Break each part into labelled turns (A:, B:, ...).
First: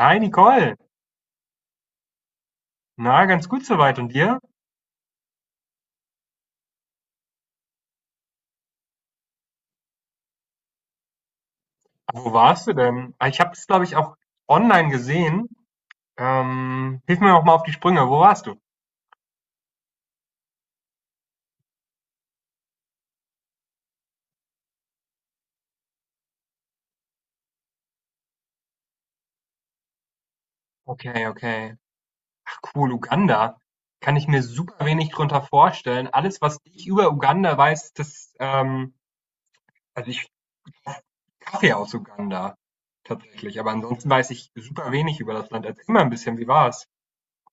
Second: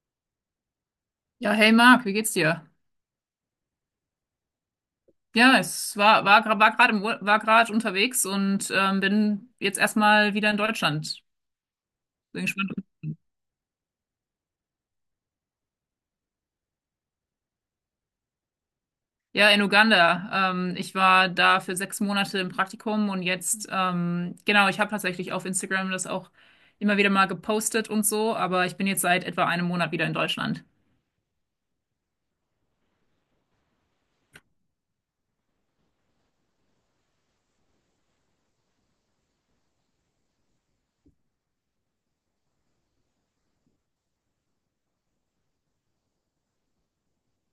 A: Hi Nicole,
B: Ja, hey Marc, wie geht's dir?
A: na ganz gut soweit und dir?
B: Ja, es war, war gerade war gerade unterwegs und bin jetzt erstmal wieder in Deutschland.
A: Wo
B: Bin
A: warst du
B: gespannt.
A: denn? Ah, ich habe es glaube ich auch online gesehen. Hilf mir noch mal auf die Sprünge. Wo warst du?
B: Ja, in Uganda. Ich war da für sechs Monate im Praktikum und jetzt, genau, ich habe tatsächlich auf Instagram das auch immer wieder mal gepostet und so, aber ich bin jetzt seit etwa einem Monat wieder in Deutschland.
A: Okay, okay. Ach cool, Uganda. Kann ich mir super wenig drunter vorstellen. Alles, was ich über Uganda weiß, das also ich Kaffee aus Uganda tatsächlich. Aber ansonsten weiß ich super wenig über das Land. Erzähl mal ein bisschen, wie war's?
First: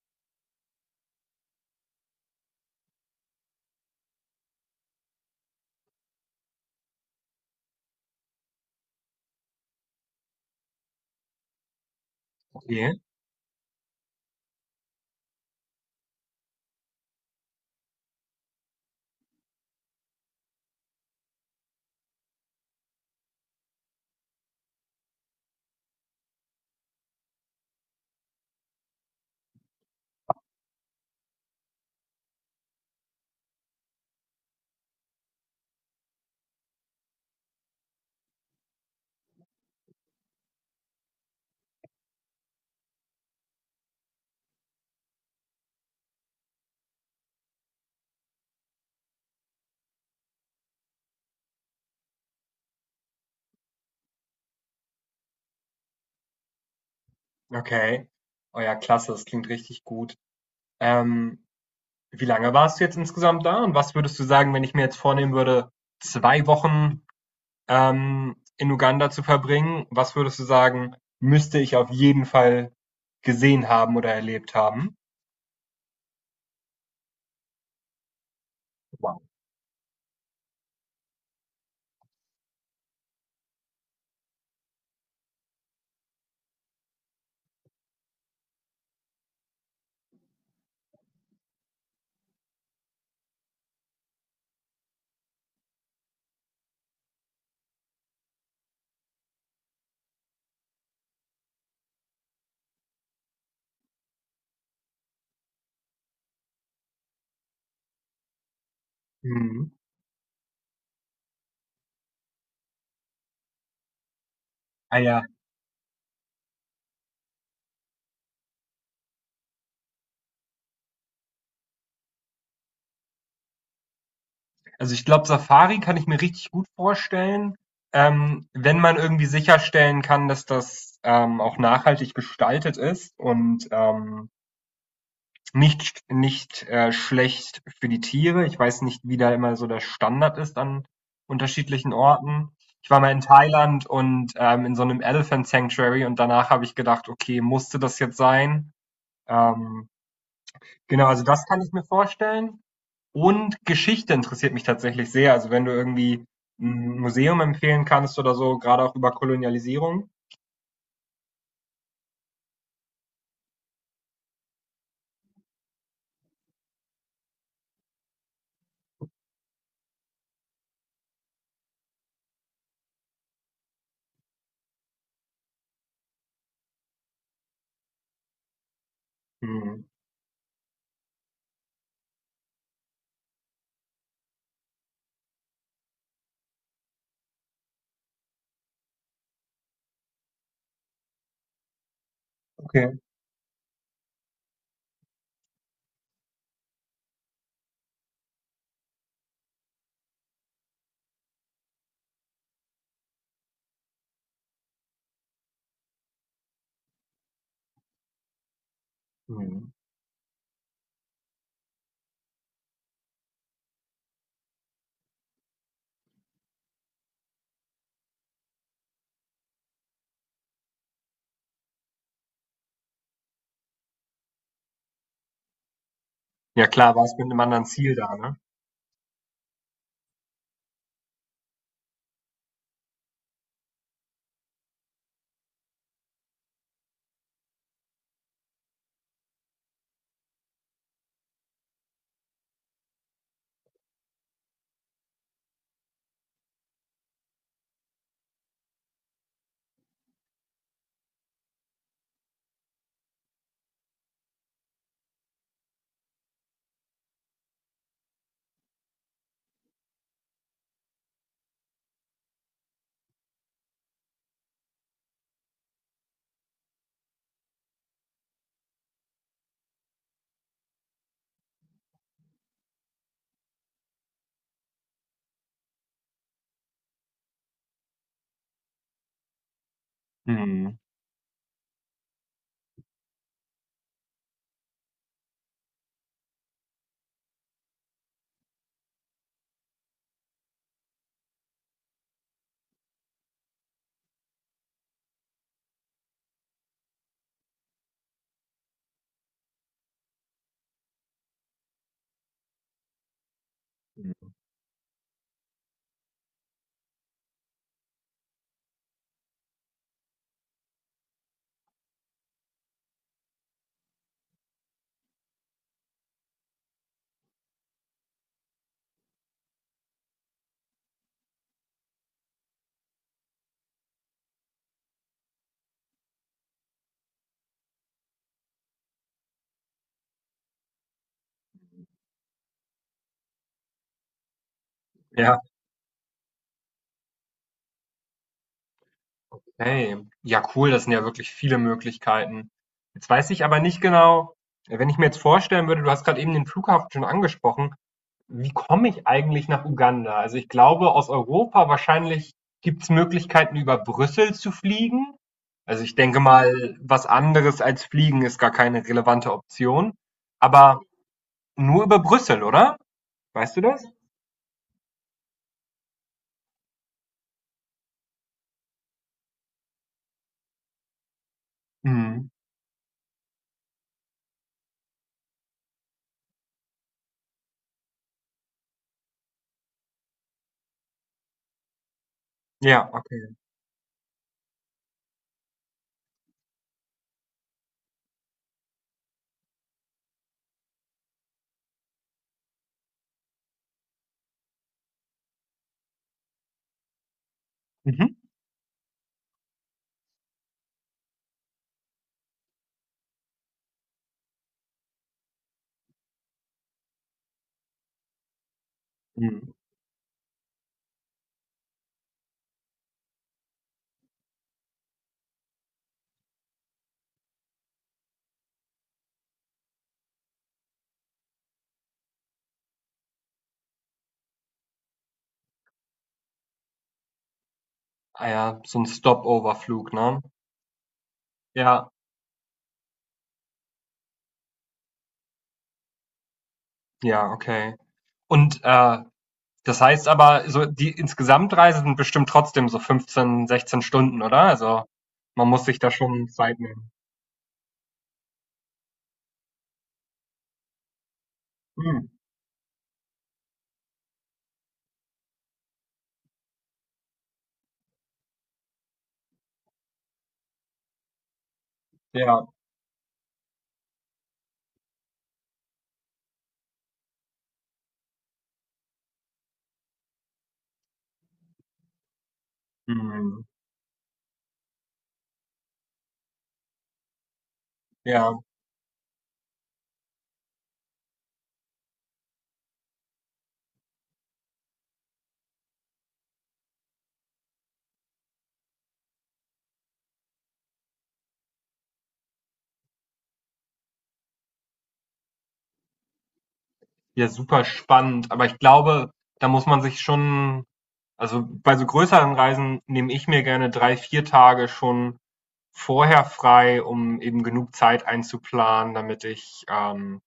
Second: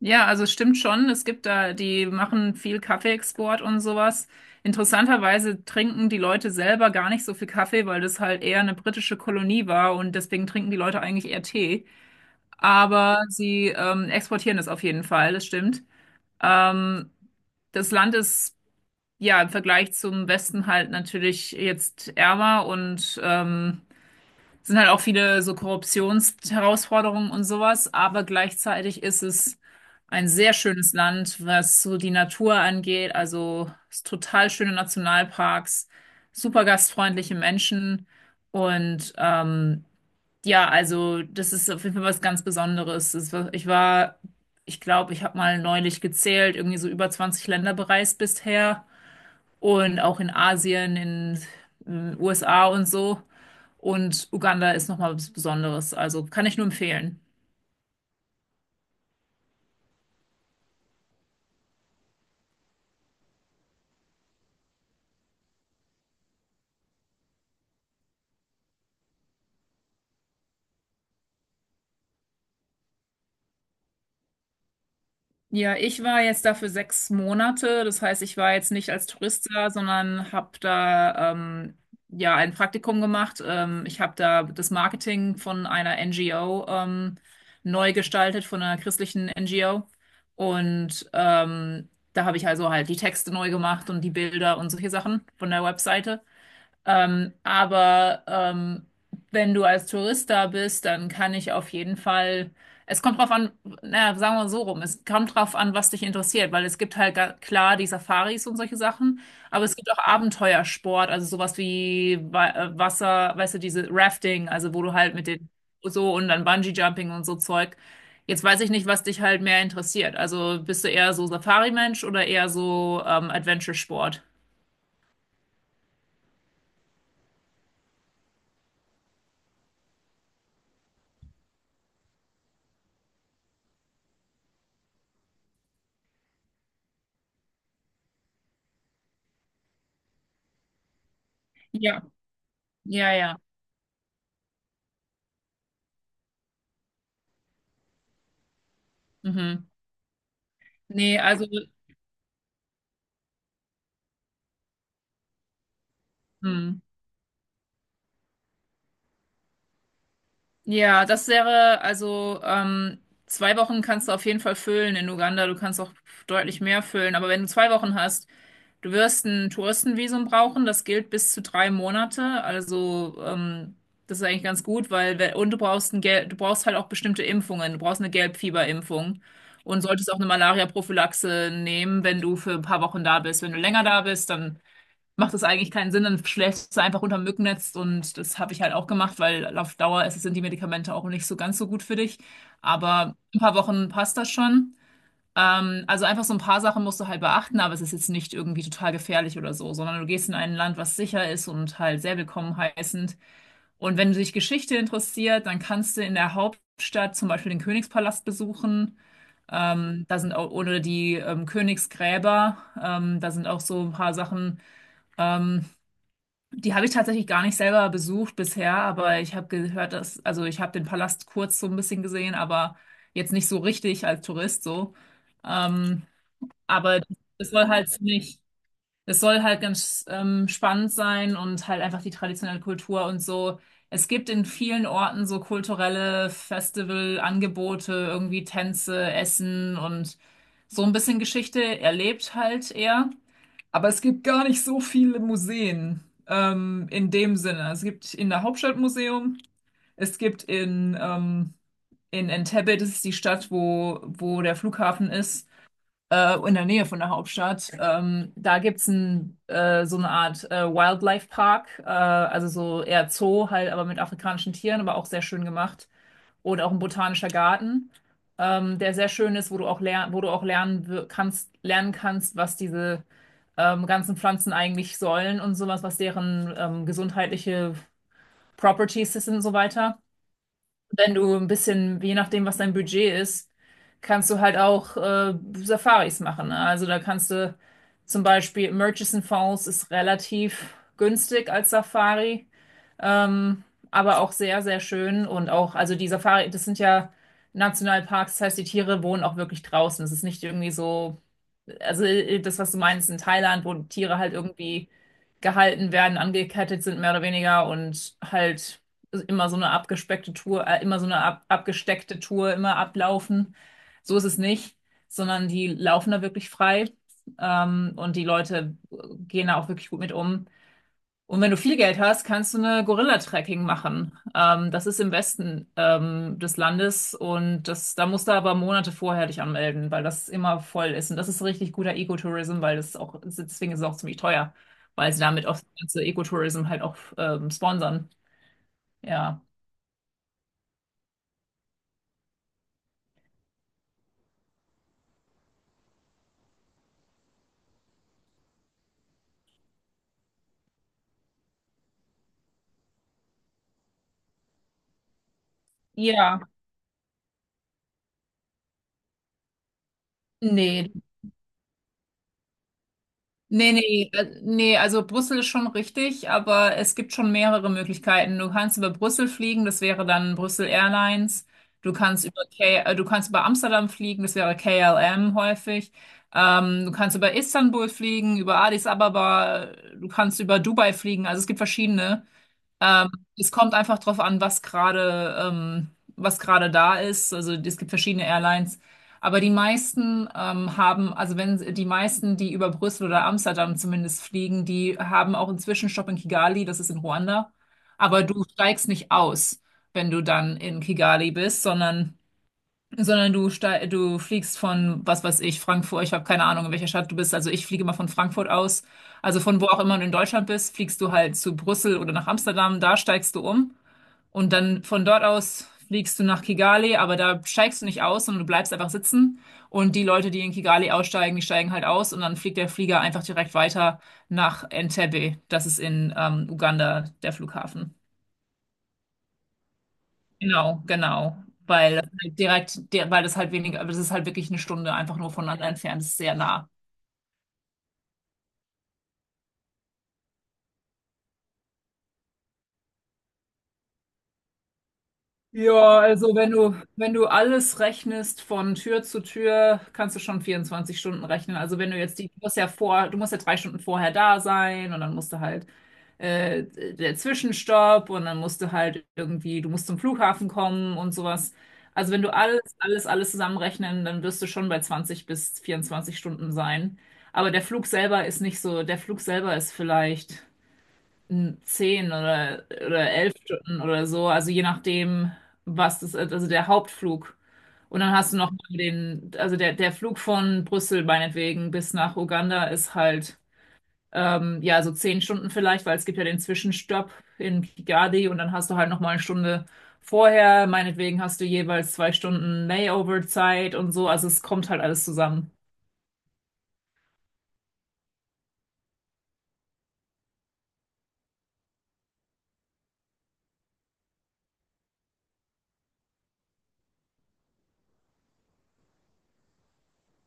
B: Ja, also es stimmt schon. Es gibt da, die machen viel Kaffeeexport und sowas. Interessanterweise trinken die Leute selber gar nicht so viel Kaffee, weil das halt eher eine britische Kolonie war und deswegen trinken die Leute eigentlich eher Tee.
A: Okay,
B: Aber sie exportieren das auf jeden Fall, das stimmt. Ähm, das Land ist ja im Vergleich zum Westen halt natürlich jetzt ärmer und sind halt auch viele so Korruptionsherausforderungen und sowas, aber gleichzeitig ist es ein sehr schönes Land, was so die Natur angeht, also es total schöne Nationalparks, super gastfreundliche Menschen und ja, also das ist auf jeden Fall was ganz Besonderes. Ich war, ich glaube, ich habe mal neulich gezählt, irgendwie so über 20 Länder bereist bisher und auch in Asien, in den USA und so. Und Uganda ist nochmal was Besonderes. Also kann ich nur empfehlen.
A: okay. Oh ja, klasse. Das klingt richtig gut. Ähm, Wie lange warst du jetzt insgesamt da und was würdest du sagen, wenn ich mir jetzt vornehmen würde, 2 Wochen, in Uganda zu verbringen, was würdest du sagen, müsste ich auf jeden Fall gesehen haben oder erlebt haben?
B: Ja, ich war jetzt da für sechs Monate. Das heißt, ich war jetzt nicht als
A: Wow.
B: Tourist da, sondern habe da ja ein Praktikum gemacht. Ich habe da das Marketing von einer NGO neu gestaltet, von einer christlichen NGO. Und da habe ich also halt die Texte neu gemacht und die Bilder und solche Sachen von der Webseite. Aber wenn du als Tourist da bist, dann kann ich auf jeden Fall. Es kommt drauf an, naja, sagen wir so rum, es kommt drauf an, was dich interessiert, weil es gibt klar die Safaris und solche Sachen, aber
A: Mhm.
B: es gibt auch Abenteuersport, also sowas wie Wasser, weißt du, diese Rafting, also wo du
A: Ah
B: halt
A: ja,
B: mit den so und dann Bungee-Jumping und so Zeug. Jetzt weiß ich nicht, was dich halt mehr interessiert. Also bist du eher so Safari-Mensch oder eher so Adventure-Sport?
A: also ich glaube, Safari kann ich mir richtig gut vorstellen, wenn man irgendwie sicherstellen kann, dass das, auch nachhaltig gestaltet ist und nicht, schlecht für die Tiere. Ich weiß nicht, wie da immer so der Standard ist an unterschiedlichen
B: Ja.
A: Orten. Ich war mal
B: Ja,
A: in
B: ja.
A: Thailand und, in so einem Elephant Sanctuary, und danach habe ich gedacht: „Okay, musste das jetzt sein?"
B: Mhm.
A: Ähm, genau,
B: Nee,
A: also das
B: also,
A: kann ich mir vorstellen. Und Geschichte interessiert mich tatsächlich sehr. Also, wenn du irgendwie
B: hm.
A: 'n Museum empfehlen kannst oder so, gerade auch über Kolonialisierung.
B: Ja, das wäre, also zwei Wochen kannst du auf jeden Fall füllen in Uganda. Du kannst auch deutlich mehr füllen. Aber wenn du zwei Wochen hast, du wirst ein Touristenvisum brauchen. Das gilt bis zu drei Monate. Also das ist eigentlich ganz gut, weil und du brauchst ein Gel du brauchst halt auch bestimmte Impfungen. Du brauchst eine Gelbfieberimpfung und
A: Mhm,
B: solltest auch eine Malaria-Prophylaxe nehmen, wenn du für ein paar Wochen da bist. Wenn du länger da bist, dann macht es eigentlich keinen Sinn, dann schläfst du einfach unter dem Mückennetz und das habe ich halt auch gemacht, weil auf Dauer ist, sind die Medikamente auch nicht so ganz so gut für dich.
A: okay.
B: Aber ein paar Wochen passt das schon. Also einfach so ein paar Sachen musst du halt beachten, aber es ist jetzt nicht irgendwie total gefährlich oder so, sondern du gehst in ein Land, was sicher ist und halt sehr willkommen heißend. Und wenn du dich Geschichte interessiert, dann kannst du in der Hauptstadt zum Beispiel den Königspalast besuchen.
A: Mhm.
B: Da sind auch, oder die Königsgräber, da sind auch so ein paar Sachen. Ähm, die habe ich tatsächlich gar nicht selber besucht bisher, aber ich habe gehört, dass, also ich habe den Palast kurz so ein bisschen gesehen, aber jetzt nicht so richtig als Tourist so. Ähm,
A: Ja klar,
B: aber
A: warst mit einem
B: es
A: anderen
B: soll halt
A: Ziel da,
B: ziemlich,
A: ne?
B: es soll halt ganz spannend sein und halt einfach die traditionelle Kultur und so. Es gibt in vielen Orten so kulturelle Festivalangebote, irgendwie Tänze, Essen und so ein bisschen Geschichte erlebt halt eher. Aber es gibt gar nicht so viele Museen in dem Sinne. Es gibt in der Hauptstadt Museum, es gibt in Entebbe, das ist die Stadt, wo der Flughafen ist, in der Nähe von der Hauptstadt. Da gibt es ein, so eine Art Wildlife Park, also so eher Zoo halt, aber mit afrikanischen Tieren, aber auch sehr schön gemacht oder auch ein botanischer Garten, der sehr schön ist, wo du auch lernen kannst, was diese ganzen Pflanzen eigentlich sollen und sowas, was deren gesundheitliche Properties sind und so weiter.
A: Mhm.
B: Wenn du ein bisschen, je nachdem, was dein Budget ist, kannst du halt auch Safaris machen. Ne? Also da kannst du zum Beispiel Murchison Falls ist relativ günstig als Safari. Ähm, aber auch sehr, sehr schön und auch, also die Safari, das sind ja Nationalparks, das heißt, die Tiere wohnen auch wirklich draußen. Es ist nicht irgendwie so, also das, was du meinst in Thailand, wo Tiere
A: Mhm.
B: halt irgendwie gehalten werden, angekettet sind, mehr oder weniger und halt immer so eine abgespeckte Tour, immer so eine abgesteckte Tour, immer ablaufen. So ist es nicht, sondern die laufen da wirklich frei. Und die Leute gehen da auch wirklich gut mit um. Und wenn du viel Geld hast, kannst du eine Gorilla-Trekking machen. Das ist im Westen des Landes und das, da musst du aber Monate vorher dich anmelden, weil das immer voll ist. Und das ist richtig guter Ecotourism, weil das ist auch, deswegen ist es auch ziemlich teuer, weil sie
A: Ja.
B: damit auch das ganze Ecotourism halt auch sponsern. Ja.
A: Hey, ja cool, das sind ja wirklich viele Möglichkeiten. Jetzt weiß ich aber nicht genau, wenn ich mir jetzt vorstellen würde, du hast gerade eben den Flughafen schon angesprochen, wie komme ich eigentlich nach Uganda? Also ich glaube, aus Europa wahrscheinlich gibt es Möglichkeiten, über Brüssel zu fliegen. Also ich denke
B: Ja.
A: mal, was anderes als fliegen ist gar keine relevante Option. Aber
B: Nee,
A: nur über Brüssel, oder? Weißt du
B: Nee,
A: das?
B: nee, äh, nee, also Brüssel ist schon richtig, aber es gibt schon mehrere Möglichkeiten. Du kannst über Brüssel fliegen, das wäre dann Brüssel Airlines. Du kannst
A: Mhm.
B: über K du kannst über Amsterdam fliegen, das wäre KLM häufig. Du kannst über Istanbul fliegen, über Addis Ababa, du kannst über Dubai fliegen. Also es gibt verschiedene.
A: Ja,
B: Ähm,
A: okay.
B: Es kommt einfach drauf an, was gerade da ist. Also es gibt verschiedene Airlines, aber die meisten haben, also wenn die meisten, die über Brüssel oder Amsterdam zumindest fliegen, die haben auch einen Zwischenstopp in Kigali, das ist in Ruanda.
A: Mhm.
B: Aber du steigst nicht aus, wenn du dann in Kigali bist, sondern du fliegst von, was weiß ich, Frankfurt, ich habe keine Ahnung, in welcher Stadt du bist, also ich fliege immer von Frankfurt aus, also
A: Mhm.
B: von wo auch immer du in Deutschland bist, fliegst du halt zu Brüssel oder nach Amsterdam, da steigst du um und dann von dort aus fliegst du nach Kigali, aber da steigst du nicht aus, sondern du bleibst einfach sitzen und die Leute, die in Kigali aussteigen, die steigen halt aus und dann fliegt der Flieger einfach direkt weiter nach Entebbe, das ist in Uganda der Flughafen.
A: Ah ja, so ein Stopover-Flug, ne?
B: Genau, genau.
A: Ja,
B: Weil das halt direkt, der, weil das halt weniger, aber das ist halt wirklich eine Stunde einfach nur voneinander entfernt, das ist sehr nah.
A: ja, okay. Und das heißt aber, so die Insgesamtreise sind bestimmt trotzdem so 15, 16 Stunden, oder? Also man muss sich da
B: Ja,
A: schon
B: also wenn
A: Zeit
B: du,
A: nehmen.
B: wenn du alles rechnest von Tür zu Tür, kannst du schon 24 Stunden rechnen. Also wenn du
A: Hm,
B: jetzt die, du musst ja vor, du musst ja drei Stunden vorher da sein und dann musst du halt äh, der Zwischenstopp und dann musst du halt irgendwie, du musst zum Flughafen kommen und sowas. Also wenn du
A: ja,
B: alles zusammenrechnen, dann wirst du schon bei 20 bis 24 Stunden sein. Aber der Flug selber ist nicht so, der Flug selber ist vielleicht zehn oder elf
A: hm,
B: Stunden oder so, also je nachdem, was das ist, also der Hauptflug. Und dann
A: ja,
B: hast du noch mal den, also der Flug von Brüssel meinetwegen bis nach Uganda ist halt, ja, so zehn Stunden vielleicht, weil es gibt ja den Zwischenstopp in Kigali und dann hast du halt noch mal eine Stunde vorher, meinetwegen hast du jeweils zwei Stunden Layover-Zeit und so, also es kommt halt alles zusammen.
A: ja, super spannend. Aber ich glaube, da muss man sich schon, also bei so größeren Reisen nehme ich mir gerne drei, vier Tage schon vorher frei, um eben genug Zeit einzuplanen, damit ich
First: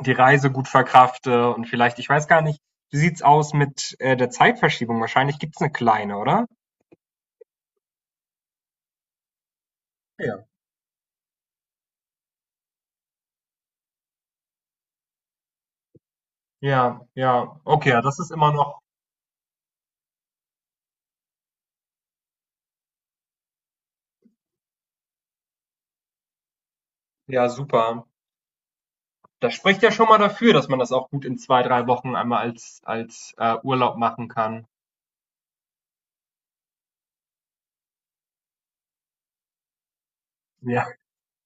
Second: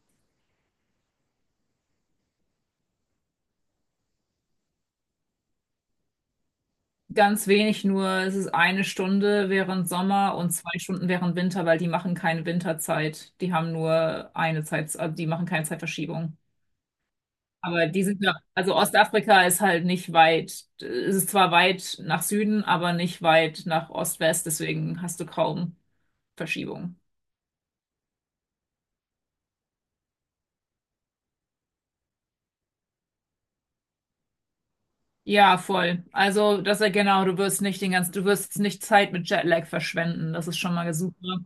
A: die Reise gut verkrafte, und vielleicht, ich weiß gar nicht, wie sieht's aus mit der Zeitverschiebung? Wahrscheinlich gibt's eine kleine, oder?
B: Ganz wenig nur, es ist eine Stunde während Sommer
A: Ja.
B: und zwei Stunden während Winter, weil die machen keine Winterzeit. Die haben nur eine Zeit, also die machen keine Zeitverschiebung.
A: Ja, ja.
B: Aber
A: Okay, ja,
B: die
A: das
B: sind
A: ist
B: ja,
A: immer
B: also
A: noch,
B: Ostafrika ist halt nicht weit, es ist zwar weit nach Süden, aber nicht weit nach Ost-West, deswegen hast du kaum Verschiebung.
A: ja, super. Das spricht ja schon mal dafür, dass man das auch gut in zwei, drei Wochen einmal als Urlaub machen kann.
B: Ja, voll. Also, das ist ja genau, du wirst nicht den ganzen, du wirst nicht Zeit mit Jetlag verschwenden, das ist schon
A: Ja,
B: mal super.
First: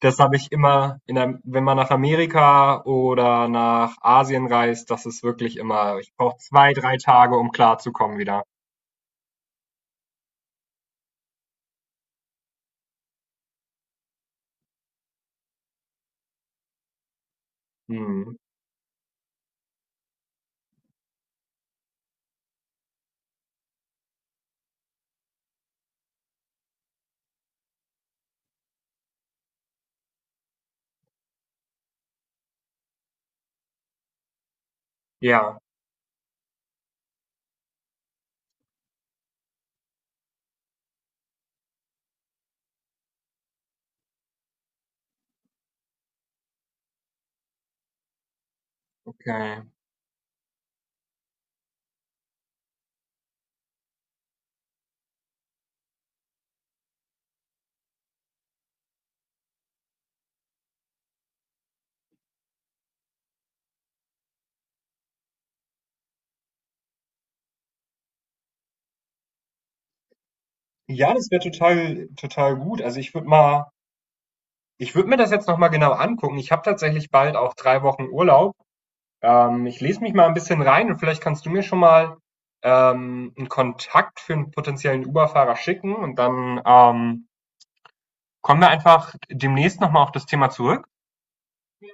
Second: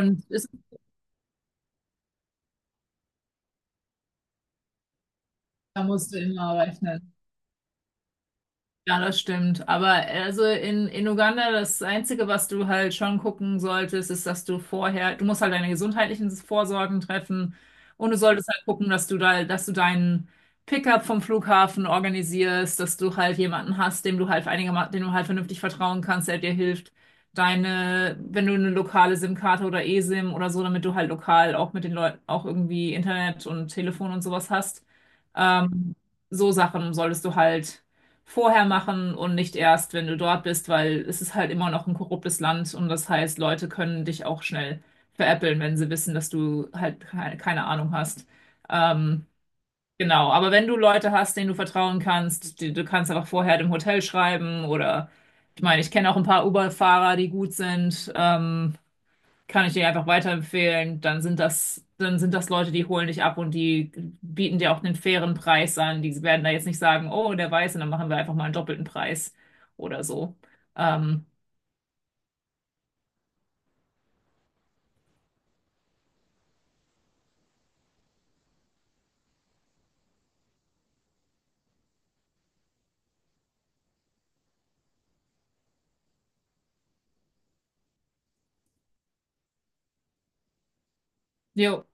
A: das habe
B: es,
A: ich immer, in der, wenn man nach Amerika oder nach Asien reist, das ist wirklich
B: da
A: immer, ich
B: musst du
A: brauche
B: immer
A: zwei, drei
B: rechnen.
A: Tage, um klarzukommen wieder.
B: Ja, das stimmt. Aber also in Uganda, das Einzige, was du halt schon gucken solltest, ist, dass du vorher, du musst halt deine gesundheitlichen Vorsorgen treffen und du
A: Hm.
B: solltest halt gucken, dass du da, dass du deinen Pickup vom Flughafen organisierst, dass du halt jemanden hast, dem du halt einigermaßen, dem du halt vernünftig vertrauen kannst, der dir hilft, deine, wenn du eine lokale SIM-Karte oder eSIM oder so, damit du halt lokal auch mit den Leuten auch irgendwie Internet und Telefon und sowas hast.
A: Ja,
B: Ähm, so Sachen solltest du halt vorher machen und nicht erst, wenn du dort bist, weil es ist halt immer noch ein korruptes Land und das heißt, Leute können dich auch schnell veräppeln, wenn sie wissen, dass du halt keine Ahnung hast. Ähm,
A: okay.
B: genau, aber wenn du Leute hast, denen du vertrauen kannst, die, du kannst einfach vorher dem Hotel schreiben oder ich meine, ich kenne auch ein paar Uber-Fahrer, die gut sind. Kann ich dir einfach weiterempfehlen. Dann sind das Leute, die holen dich ab und die bieten dir auch einen fairen Preis an. Die werden da jetzt nicht sagen, oh, der weiße dann machen wir einfach mal einen doppelten Preis oder so.
A: Ja,
B: Ähm,
A: das wäre total total gut. Also, ich würde mir das jetzt noch mal genau angucken. Ich habe tatsächlich bald auch 3 Wochen Urlaub. Ich lese mich mal ein bisschen rein, und vielleicht kannst du mir schon mal, 'n Kontakt für einen potenziellen Uber-Fahrer schicken, und dann kommen wir einfach demnächst noch mal auf das Thema zurück.
B: Jo,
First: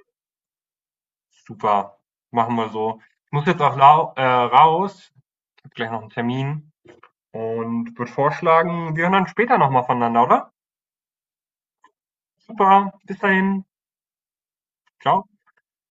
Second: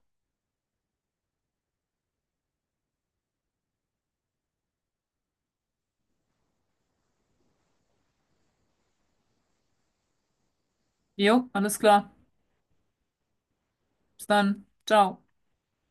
A: Super, machen wir so. Ich muss jetzt auch lau raus. Ich habe gleich noch einen Termin und würde vorschlagen, wir hören dann später noch mal voneinander, oder?
B: jo, alles klar.
A: Super, bis dahin.
B: Bis dann. Ciao.
A: Ciao.